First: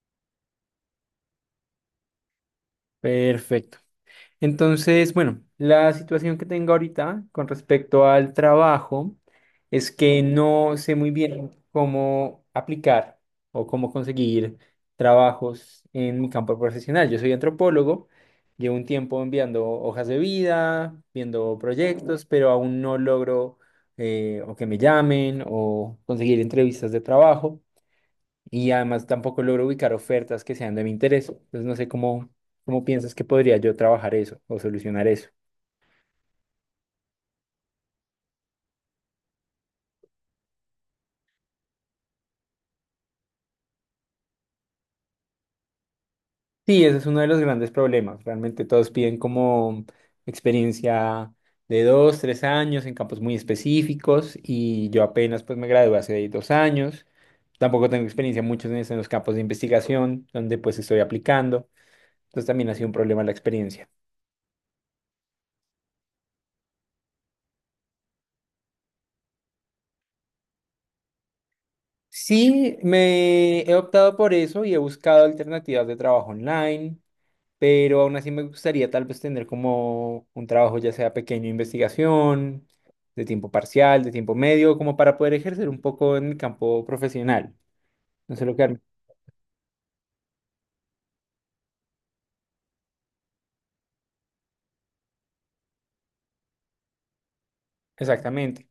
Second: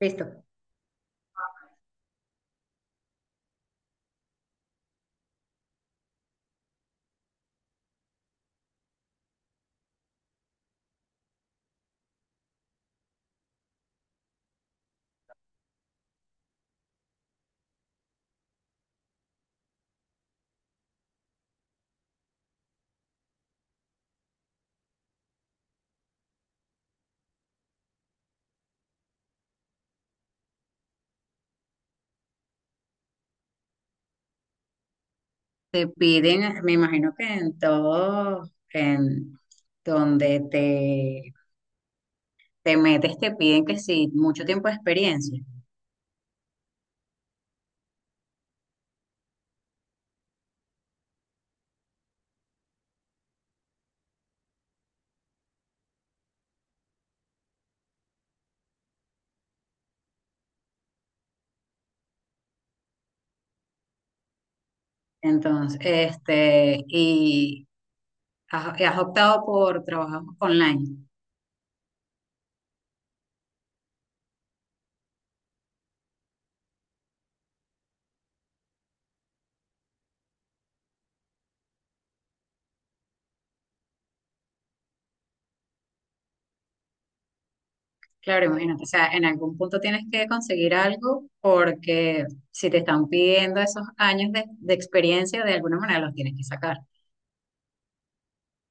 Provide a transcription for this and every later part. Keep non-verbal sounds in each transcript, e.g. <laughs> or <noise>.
Listo. Perfecto. Entonces, bueno, la situación que tengo ahorita con respecto al trabajo es que no sé muy bien cómo aplicar o cómo conseguir trabajos en mi campo profesional. Yo soy antropólogo, llevo un tiempo enviando hojas de vida, viendo proyectos, pero aún no logro o que me llamen o conseguir entrevistas de trabajo, y además tampoco logro ubicar ofertas que sean de mi interés. Entonces no sé cómo piensas que podría yo trabajar eso o solucionar eso. Te piden, me imagino que en todo, en donde te, te metes, te piden que sí, mucho tiempo de experiencia. Sí, ese es uno de los grandes problemas. Realmente todos piden como experiencia de dos, tres años en campos muy específicos, y yo apenas pues me gradué hace dos años. Tampoco tengo experiencia muchos en los campos de investigación donde pues estoy aplicando. Entonces también ha sido un problema la experiencia. Entonces, y has optado por trabajar online. Sí, me he optado por eso y he buscado alternativas de trabajo online, pero aún así me gustaría tal vez tener como un trabajo, ya sea pequeño, de investigación, de tiempo parcial, de tiempo medio, como para poder ejercer un poco en el campo profesional. No Claro, sé lo que... imagínate, o sea, en algún punto tienes que conseguir algo porque si te están pidiendo esos años de experiencia, de alguna manera los tienes que sacar. Exactamente.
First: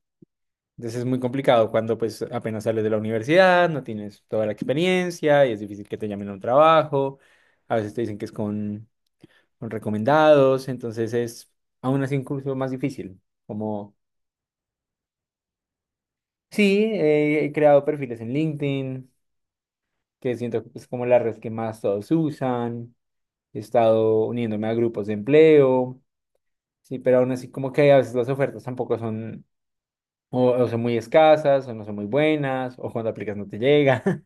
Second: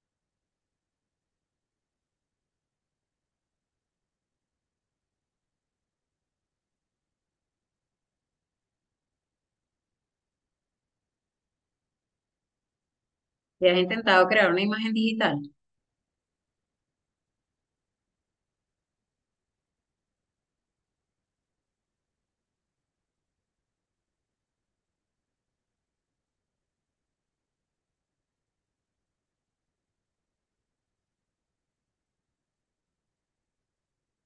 Entonces es muy complicado cuando pues apenas sales de la universidad, no tienes toda la experiencia y es difícil que te llamen a un trabajo. A veces te dicen que es con recomendados, entonces es aún así incluso más difícil. ¿Y has Como, intentado crear una imagen digital? sí, he creado perfiles en LinkedIn, que siento que es como la red que más todos usan. He estado uniéndome a grupos de empleo, sí, pero aún así como que a veces las ofertas tampoco son o son muy escasas, o no son muy buenas, o cuando aplicas no te llega. <laughs>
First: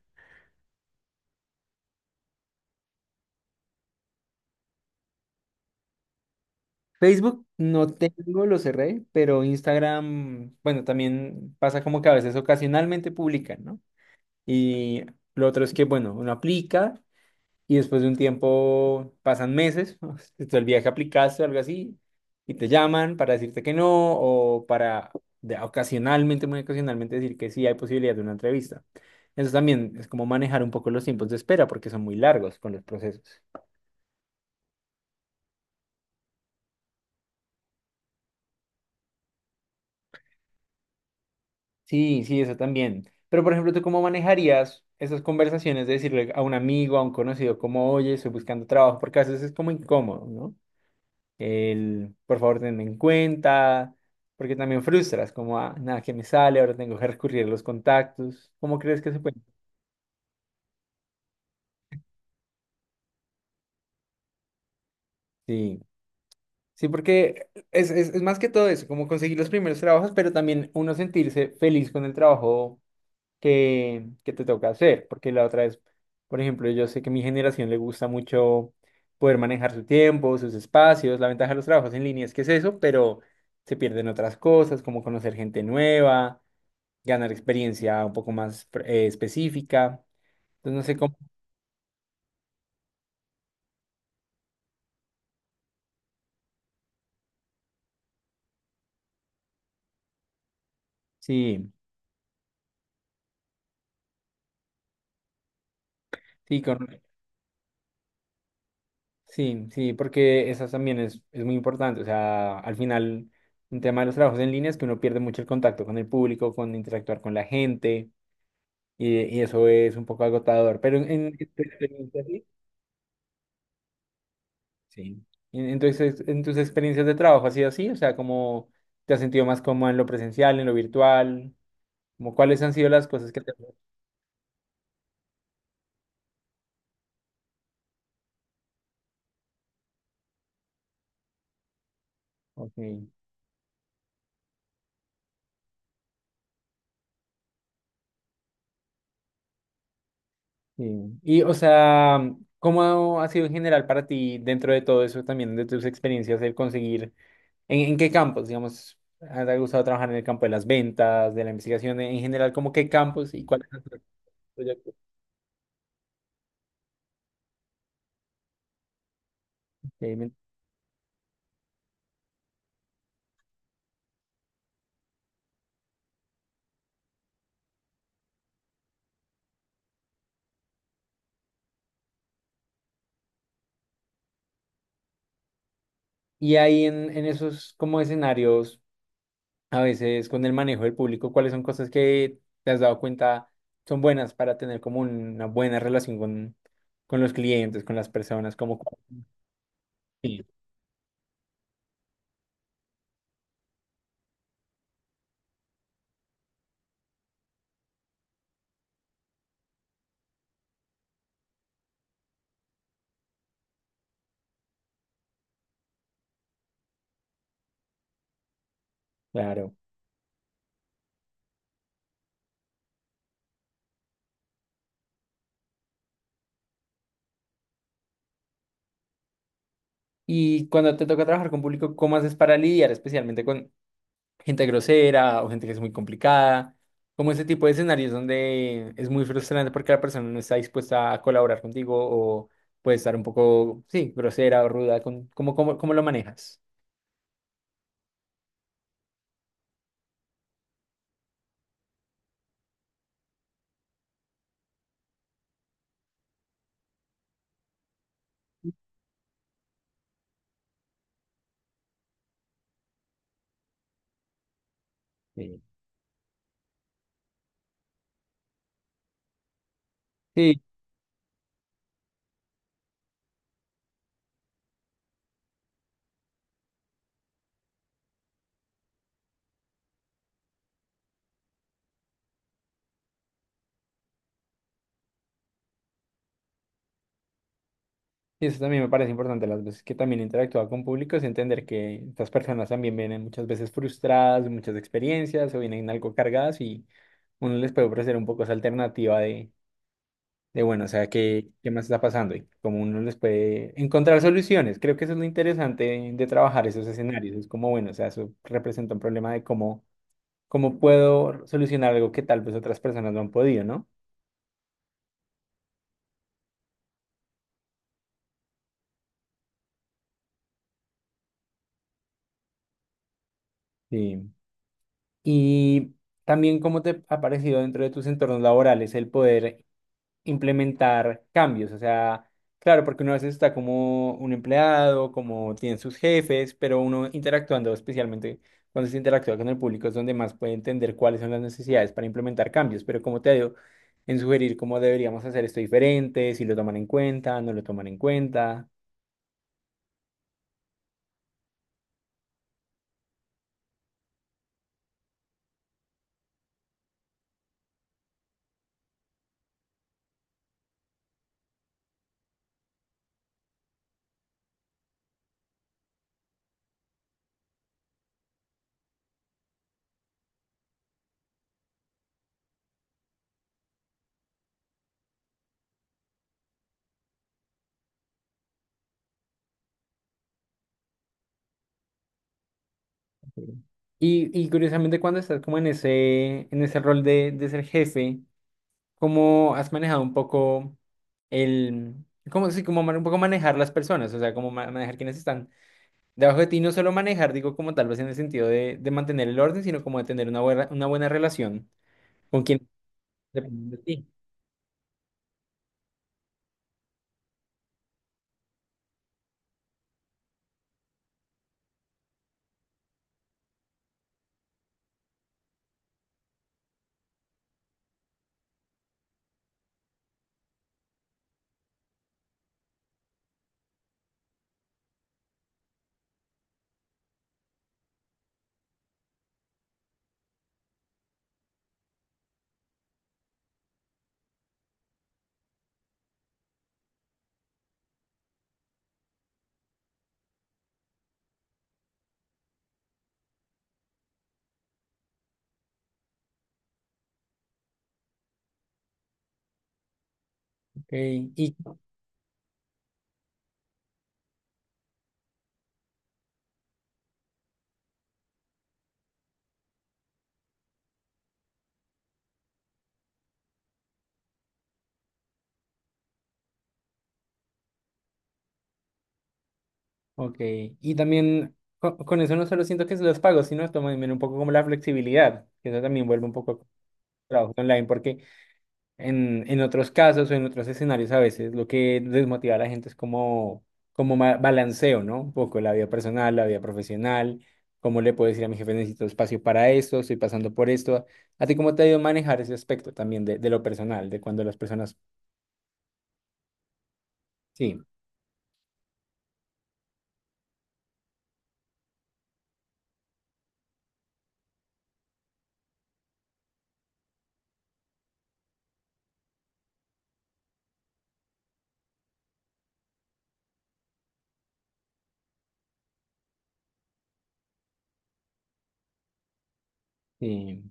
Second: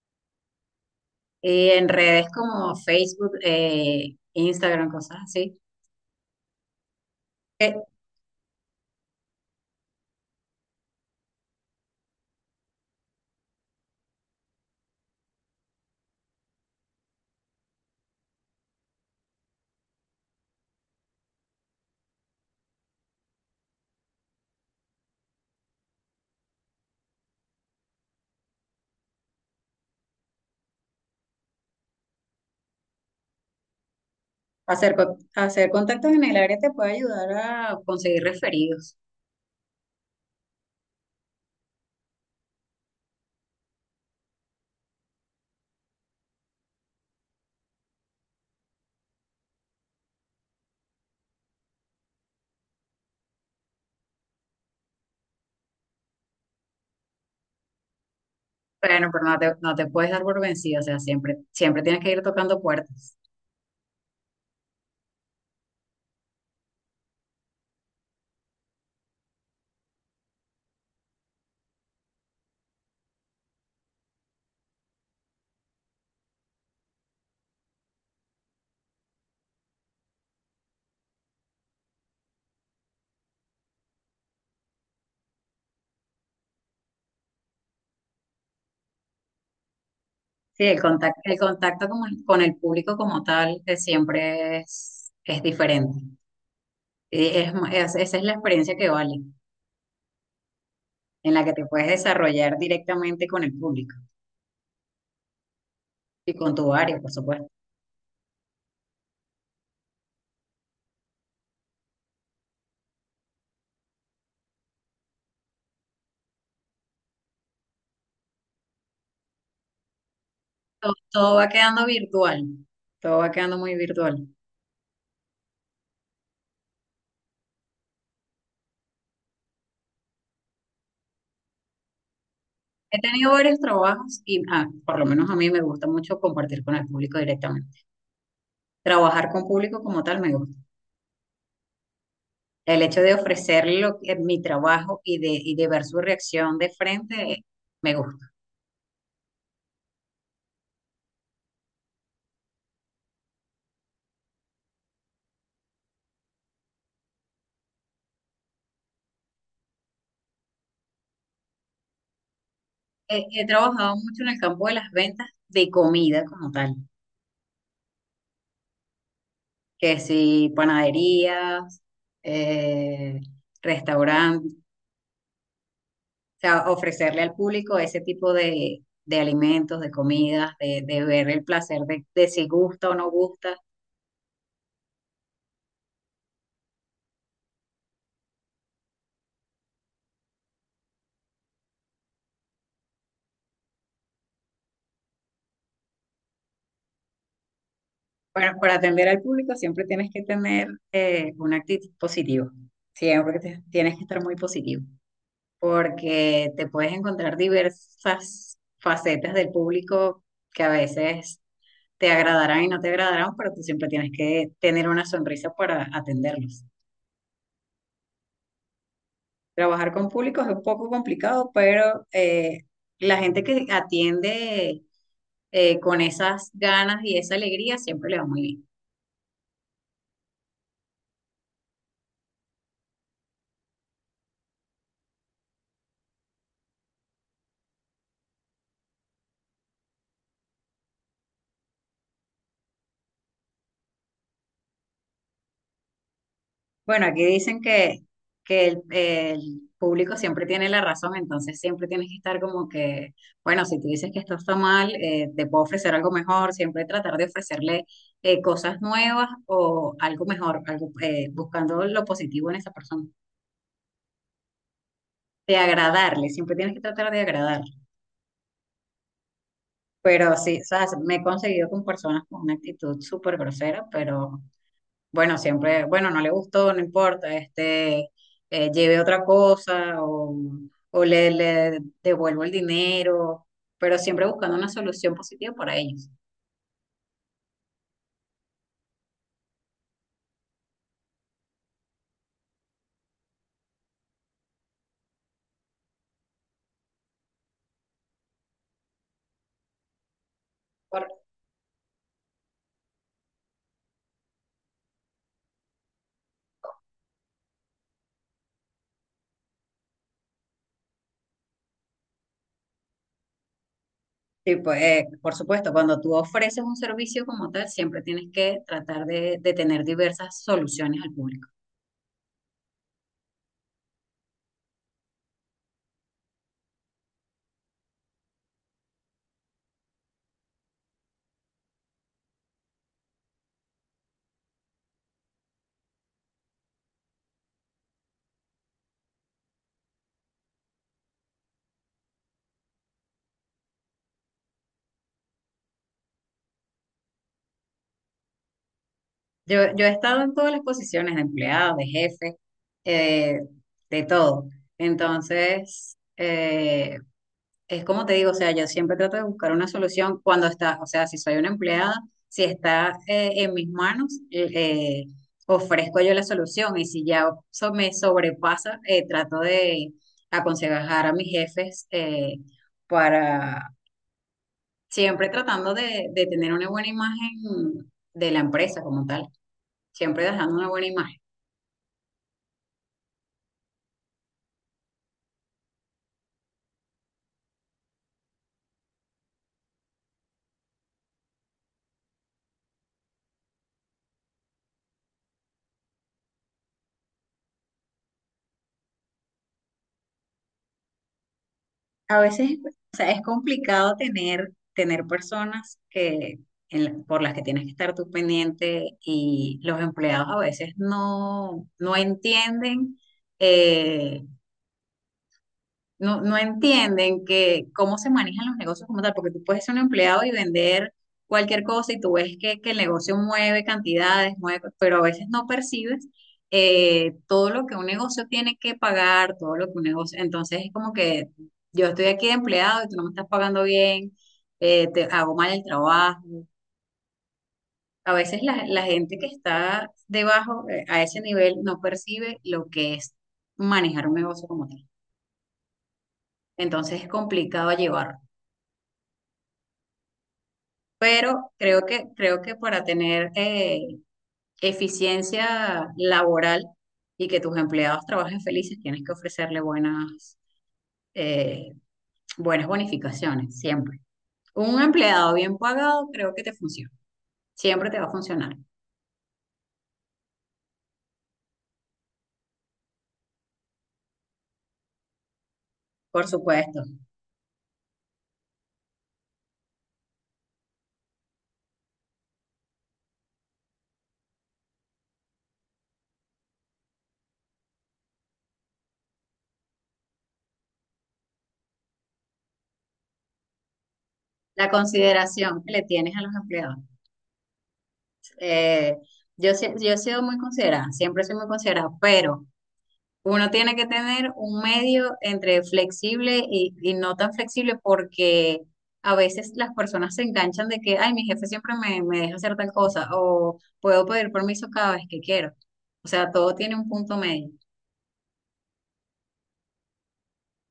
Y en redes como Facebook, Instagram, cosas así. Facebook Eh, no tengo, lo cerré, pero Instagram, bueno, también pasa como que a veces ocasionalmente publican, ¿no? Y lo otro es que, bueno, uno aplica, y después de un tiempo pasan meses, <laughs> se el viaje aplicaste o algo así, y te llaman para decirte que no, o para ocasionalmente, muy ocasionalmente, decir que sí hay posibilidad de una entrevista. Eso también es como manejar un poco los tiempos de espera, porque son muy largos con los procesos. Hacer contactos en el área te puede ayudar a conseguir referidos. Sí, sí, eso también. Pero, por ejemplo, ¿tú cómo manejarías esas conversaciones de decirle a un amigo, a un conocido, como, oye, estoy buscando trabajo? Porque a veces es como incómodo, ¿no? El por favor tenme en cuenta, porque también frustras, como ah, nada que me sale, ahora tengo que recurrir a los contactos. ¿Cómo crees Bueno, que se pero puede? No te puedes dar por vencido, o sea, siempre, siempre tienes que ir tocando puertas. Sí, sí, porque es más que todo eso, como conseguir los primeros trabajos, pero también uno sentirse feliz con el trabajo que te toca hacer, porque la otra es, por ejemplo, yo sé que a mi generación le gusta mucho poder manejar su tiempo, sus espacios. La ventaja de los trabajos en línea es que es eso, pero se pierden otras cosas, como conocer gente nueva, ganar experiencia un poco más específica. Sí, Entonces, el no sé cómo. contacto, con el público como tal siempre es diferente. Y esa es la experiencia que vale, en la que te Sí, puedes desarrollar directamente con el público y con sí, tu área, por supuesto. sí, sí, porque eso también es muy importante. O sea, al final, un tema de los trabajos en línea es que uno pierde mucho el contacto con el público, con interactuar con la gente, y eso es un poco agotador. Todo, Pero todo en tu va quedando experiencia, virtual, sí. todo va quedando muy virtual. Sí. En, en tu ex- en tus experiencias de trabajo ha sido así, o sea, ¿cómo te has sentido más cómodo, en lo presencial, en lo virtual? Como cuáles han sido He las tenido cosas que te... varios trabajos y por lo menos a mí me gusta mucho compartir con el público directamente. Trabajar con público como tal me gusta. El hecho Ok. de ofrecerle mi trabajo y de ver su reacción de frente, me gusta. Sí. Y, o sea, ¿cómo ha sido en general para ti dentro de todo eso también, de tus experiencias, el conseguir, en qué campos, digamos, te ha gustado trabajar? ¿En el campo de las ventas, de la investigación, en general, como qué He, campos y he cuáles son trabajado tus mucho en el campo de las proyectos? ventas de comida como tal, que Ok. si panaderías, eh, restaurantes, sea, ofrecerle al público ese tipo de alimentos, de comidas, de ver el placer de si gusta o no gusta. Y ahí en esos como escenarios, a veces con el manejo del público, ¿cuáles son cosas que te has dado cuenta son buenas para tener como una buena relación con los clientes, con las Bueno, personas, para como... atender al público siempre tienes que Sí, tener una actitud positiva. Tienes que estar muy positivo, porque te puedes encontrar diversas facetas del público que a veces te agradarán y no te agradarán, pero tú siempre tienes que tener una sonrisa para atenderlos. claro. Trabajar con públicos es un poco complicado, pero la gente que atiende con esas ganas y esa alegría siempre le va muy bien. Y cuando te toca trabajar con público, ¿cómo haces para lidiar especialmente con gente grosera o gente que es muy complicada? Como ese tipo de escenarios donde es muy frustrante porque la persona no está dispuesta a colaborar contigo, o puede estar un poco, sí, grosera o ruda. Con, ¿cómo lo manejas? Bueno, aquí dicen que el público siempre tiene la razón, entonces siempre tienes que estar como que, bueno, si tú dices que esto está mal, te puedo ofrecer algo mejor, siempre tratar de ofrecerle cosas nuevas o algo mejor, algo, buscando lo positivo en esa persona, de Sí. agradarle, siempre tienes que tratar de agradarle. Pero sí, Sí, o sea, me he conseguido con personas con una actitud súper grosera, pero bueno, siempre, bueno, no le gustó, no importa, lleve otra cosa o le devuelvo el dinero, pero siempre buscando una solución positiva para ellos. y eso también me parece importante. Las veces que también he interactuado con público es entender que estas personas también vienen muchas veces frustradas, muchas experiencias, o vienen algo cargadas, y uno les puede ofrecer un poco esa alternativa de bueno, o Por, sea, ¿qué más está pasando? Y cómo uno les puede encontrar soluciones. Creo que eso es lo interesante de trabajar esos escenarios. Es como, bueno, o sea, eso representa un problema de cómo, cómo puedo solucionar algo que tal vez otras personas no han podido, ¿no? sí, pues, por supuesto, cuando tú ofreces un servicio como tal, siempre tienes que tratar de tener diversas soluciones al público. Sí. Y también cómo te ha parecido dentro de tus entornos laborales el poder implementar cambios. O sea, claro, porque uno a veces está como un empleado, como tienen sus jefes, pero uno interactuando, especialmente cuando se interactúa con el público, es donde más puede entender cuáles son las necesidades para implementar cambios. Pero como te digo, en sugerir cómo deberíamos hacer esto diferente, si lo toman en cuenta, no lo toman en cuenta. Yo he estado en todas las posiciones de empleado, de jefe, eh, de todo. Entonces, es como te digo, o sea, yo siempre trato de buscar una solución cuando está, o sea, si soy una empleada, si está en mis manos, ofrezco yo la solución y si me sobrepasa, trato de aconsejar a mis jefes para siempre tratando de tener una buena imagen de la empresa como tal siempre dejando una buena imagen. Sí. Y curiosamente cuando estás como en ese rol de ser jefe, ¿cómo has manejado un poco el, cómo, sí, un poco manejar las personas? O sea, ¿cómo manejar quienes están debajo de ti? No solo manejar, digo, como tal vez en el sentido de mantener el orden, sino como de tener una buena relación A con veces, quien o sea, es depende de complicado ti. Tener personas que, por las que tienes que estar tú pendiente y los empleados a veces no entienden eh, no entienden que cómo se manejan los negocios como tal, porque tú puedes ser un empleado y vender cualquier cosa y tú ves que el negocio mueve cantidades, mueve, pero a veces no percibes todo lo que un negocio tiene que pagar, todo lo que un negocio, entonces es como que yo estoy aquí de empleado y tú no me estás pagando bien, te hago mal el trabajo. A veces la gente que está debajo, a ese nivel, no percibe lo que es manejar un negocio como tal. Entonces es complicado llevarlo. Ok, Pero y, creo que para tener eficiencia laboral y que tus empleados trabajen felices, tienes que ofrecerle buenas, eh, buenas bonificaciones, siempre. Un empleado bien pagado creo que te funciona, siempre te va a funcionar, ok, y también con, eso no solo siento que se los pago, sino también un poco como la flexibilidad, que eso también vuelve por un poco a supuesto. trabajo online, porque en otros casos o en otros escenarios a veces lo que desmotiva a la gente es como, balanceo, ¿no? Un poco la vida personal, la vida profesional, cómo le puedo decir a mi jefe necesito espacio para esto, estoy pasando por esto. ¿A ti cómo te ha ido a manejar ese aspecto también de lo personal, de cuando las La personas... consideración que le tienes a los empleados. Sí, Eh, yo he sido muy considerada, siempre soy muy considerada, pero... Uno tiene que tener un medio entre flexible y no tan flexible porque a veces las personas se enganchan de que, ay, mi jefe siempre me deja hacer tal cosa o puedo pedir permiso cada vez que quiero. O sea, todo tiene un punto medio. sí.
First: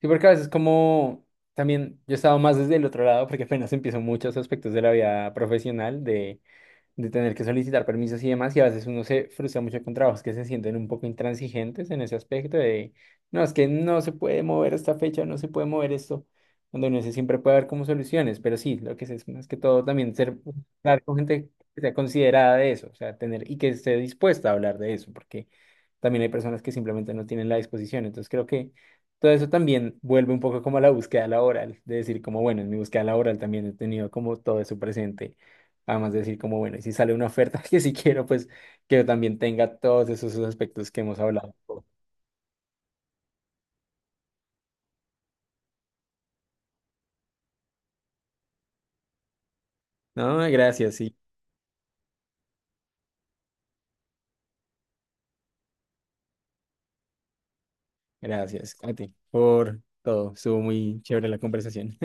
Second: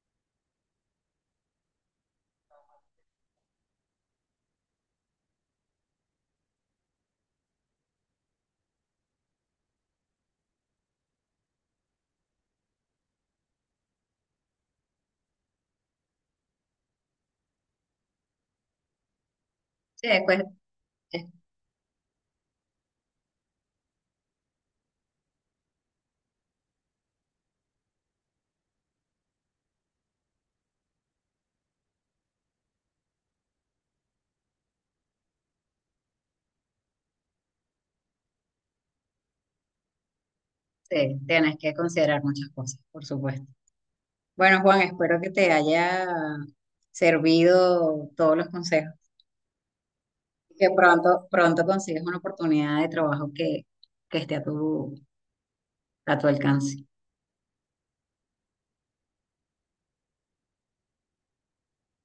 Sí, porque a veces como también yo he estado más desde el otro lado, porque apenas empiezo muchos aspectos de la vida profesional, de tener que solicitar permisos y demás, y a veces uno se frustra mucho con trabajos que se sienten un poco intransigentes en ese aspecto de, no, es que no se puede mover esta fecha, no se puede mover esto, cuando no se siempre puede haber como soluciones. Pero sí, lo que sé es más que todo Sí, también ser, después hablar con gente que sea considerada de eso, o sea, tener y que esté dispuesta a hablar de eso, porque también hay personas que simplemente no tienen la disposición. Entonces creo que todo eso también vuelve un poco como a la búsqueda laboral, de decir como, bueno, en mi búsqueda laboral también he tenido como todo eso presente. Además de decir como, bueno, y si sale una oferta <laughs> que sí quiero, pues que también tenga todos esos aspectos que hemos hablado. tienes que considerar muchas cosas, por supuesto. Bueno, Juan, espero que te haya servido todos los consejos No, que gracias, pronto, sí, pronto consigas una oportunidad de trabajo que esté a tu alcance. gracias a ti por todo. Estuvo muy chévere la conversación.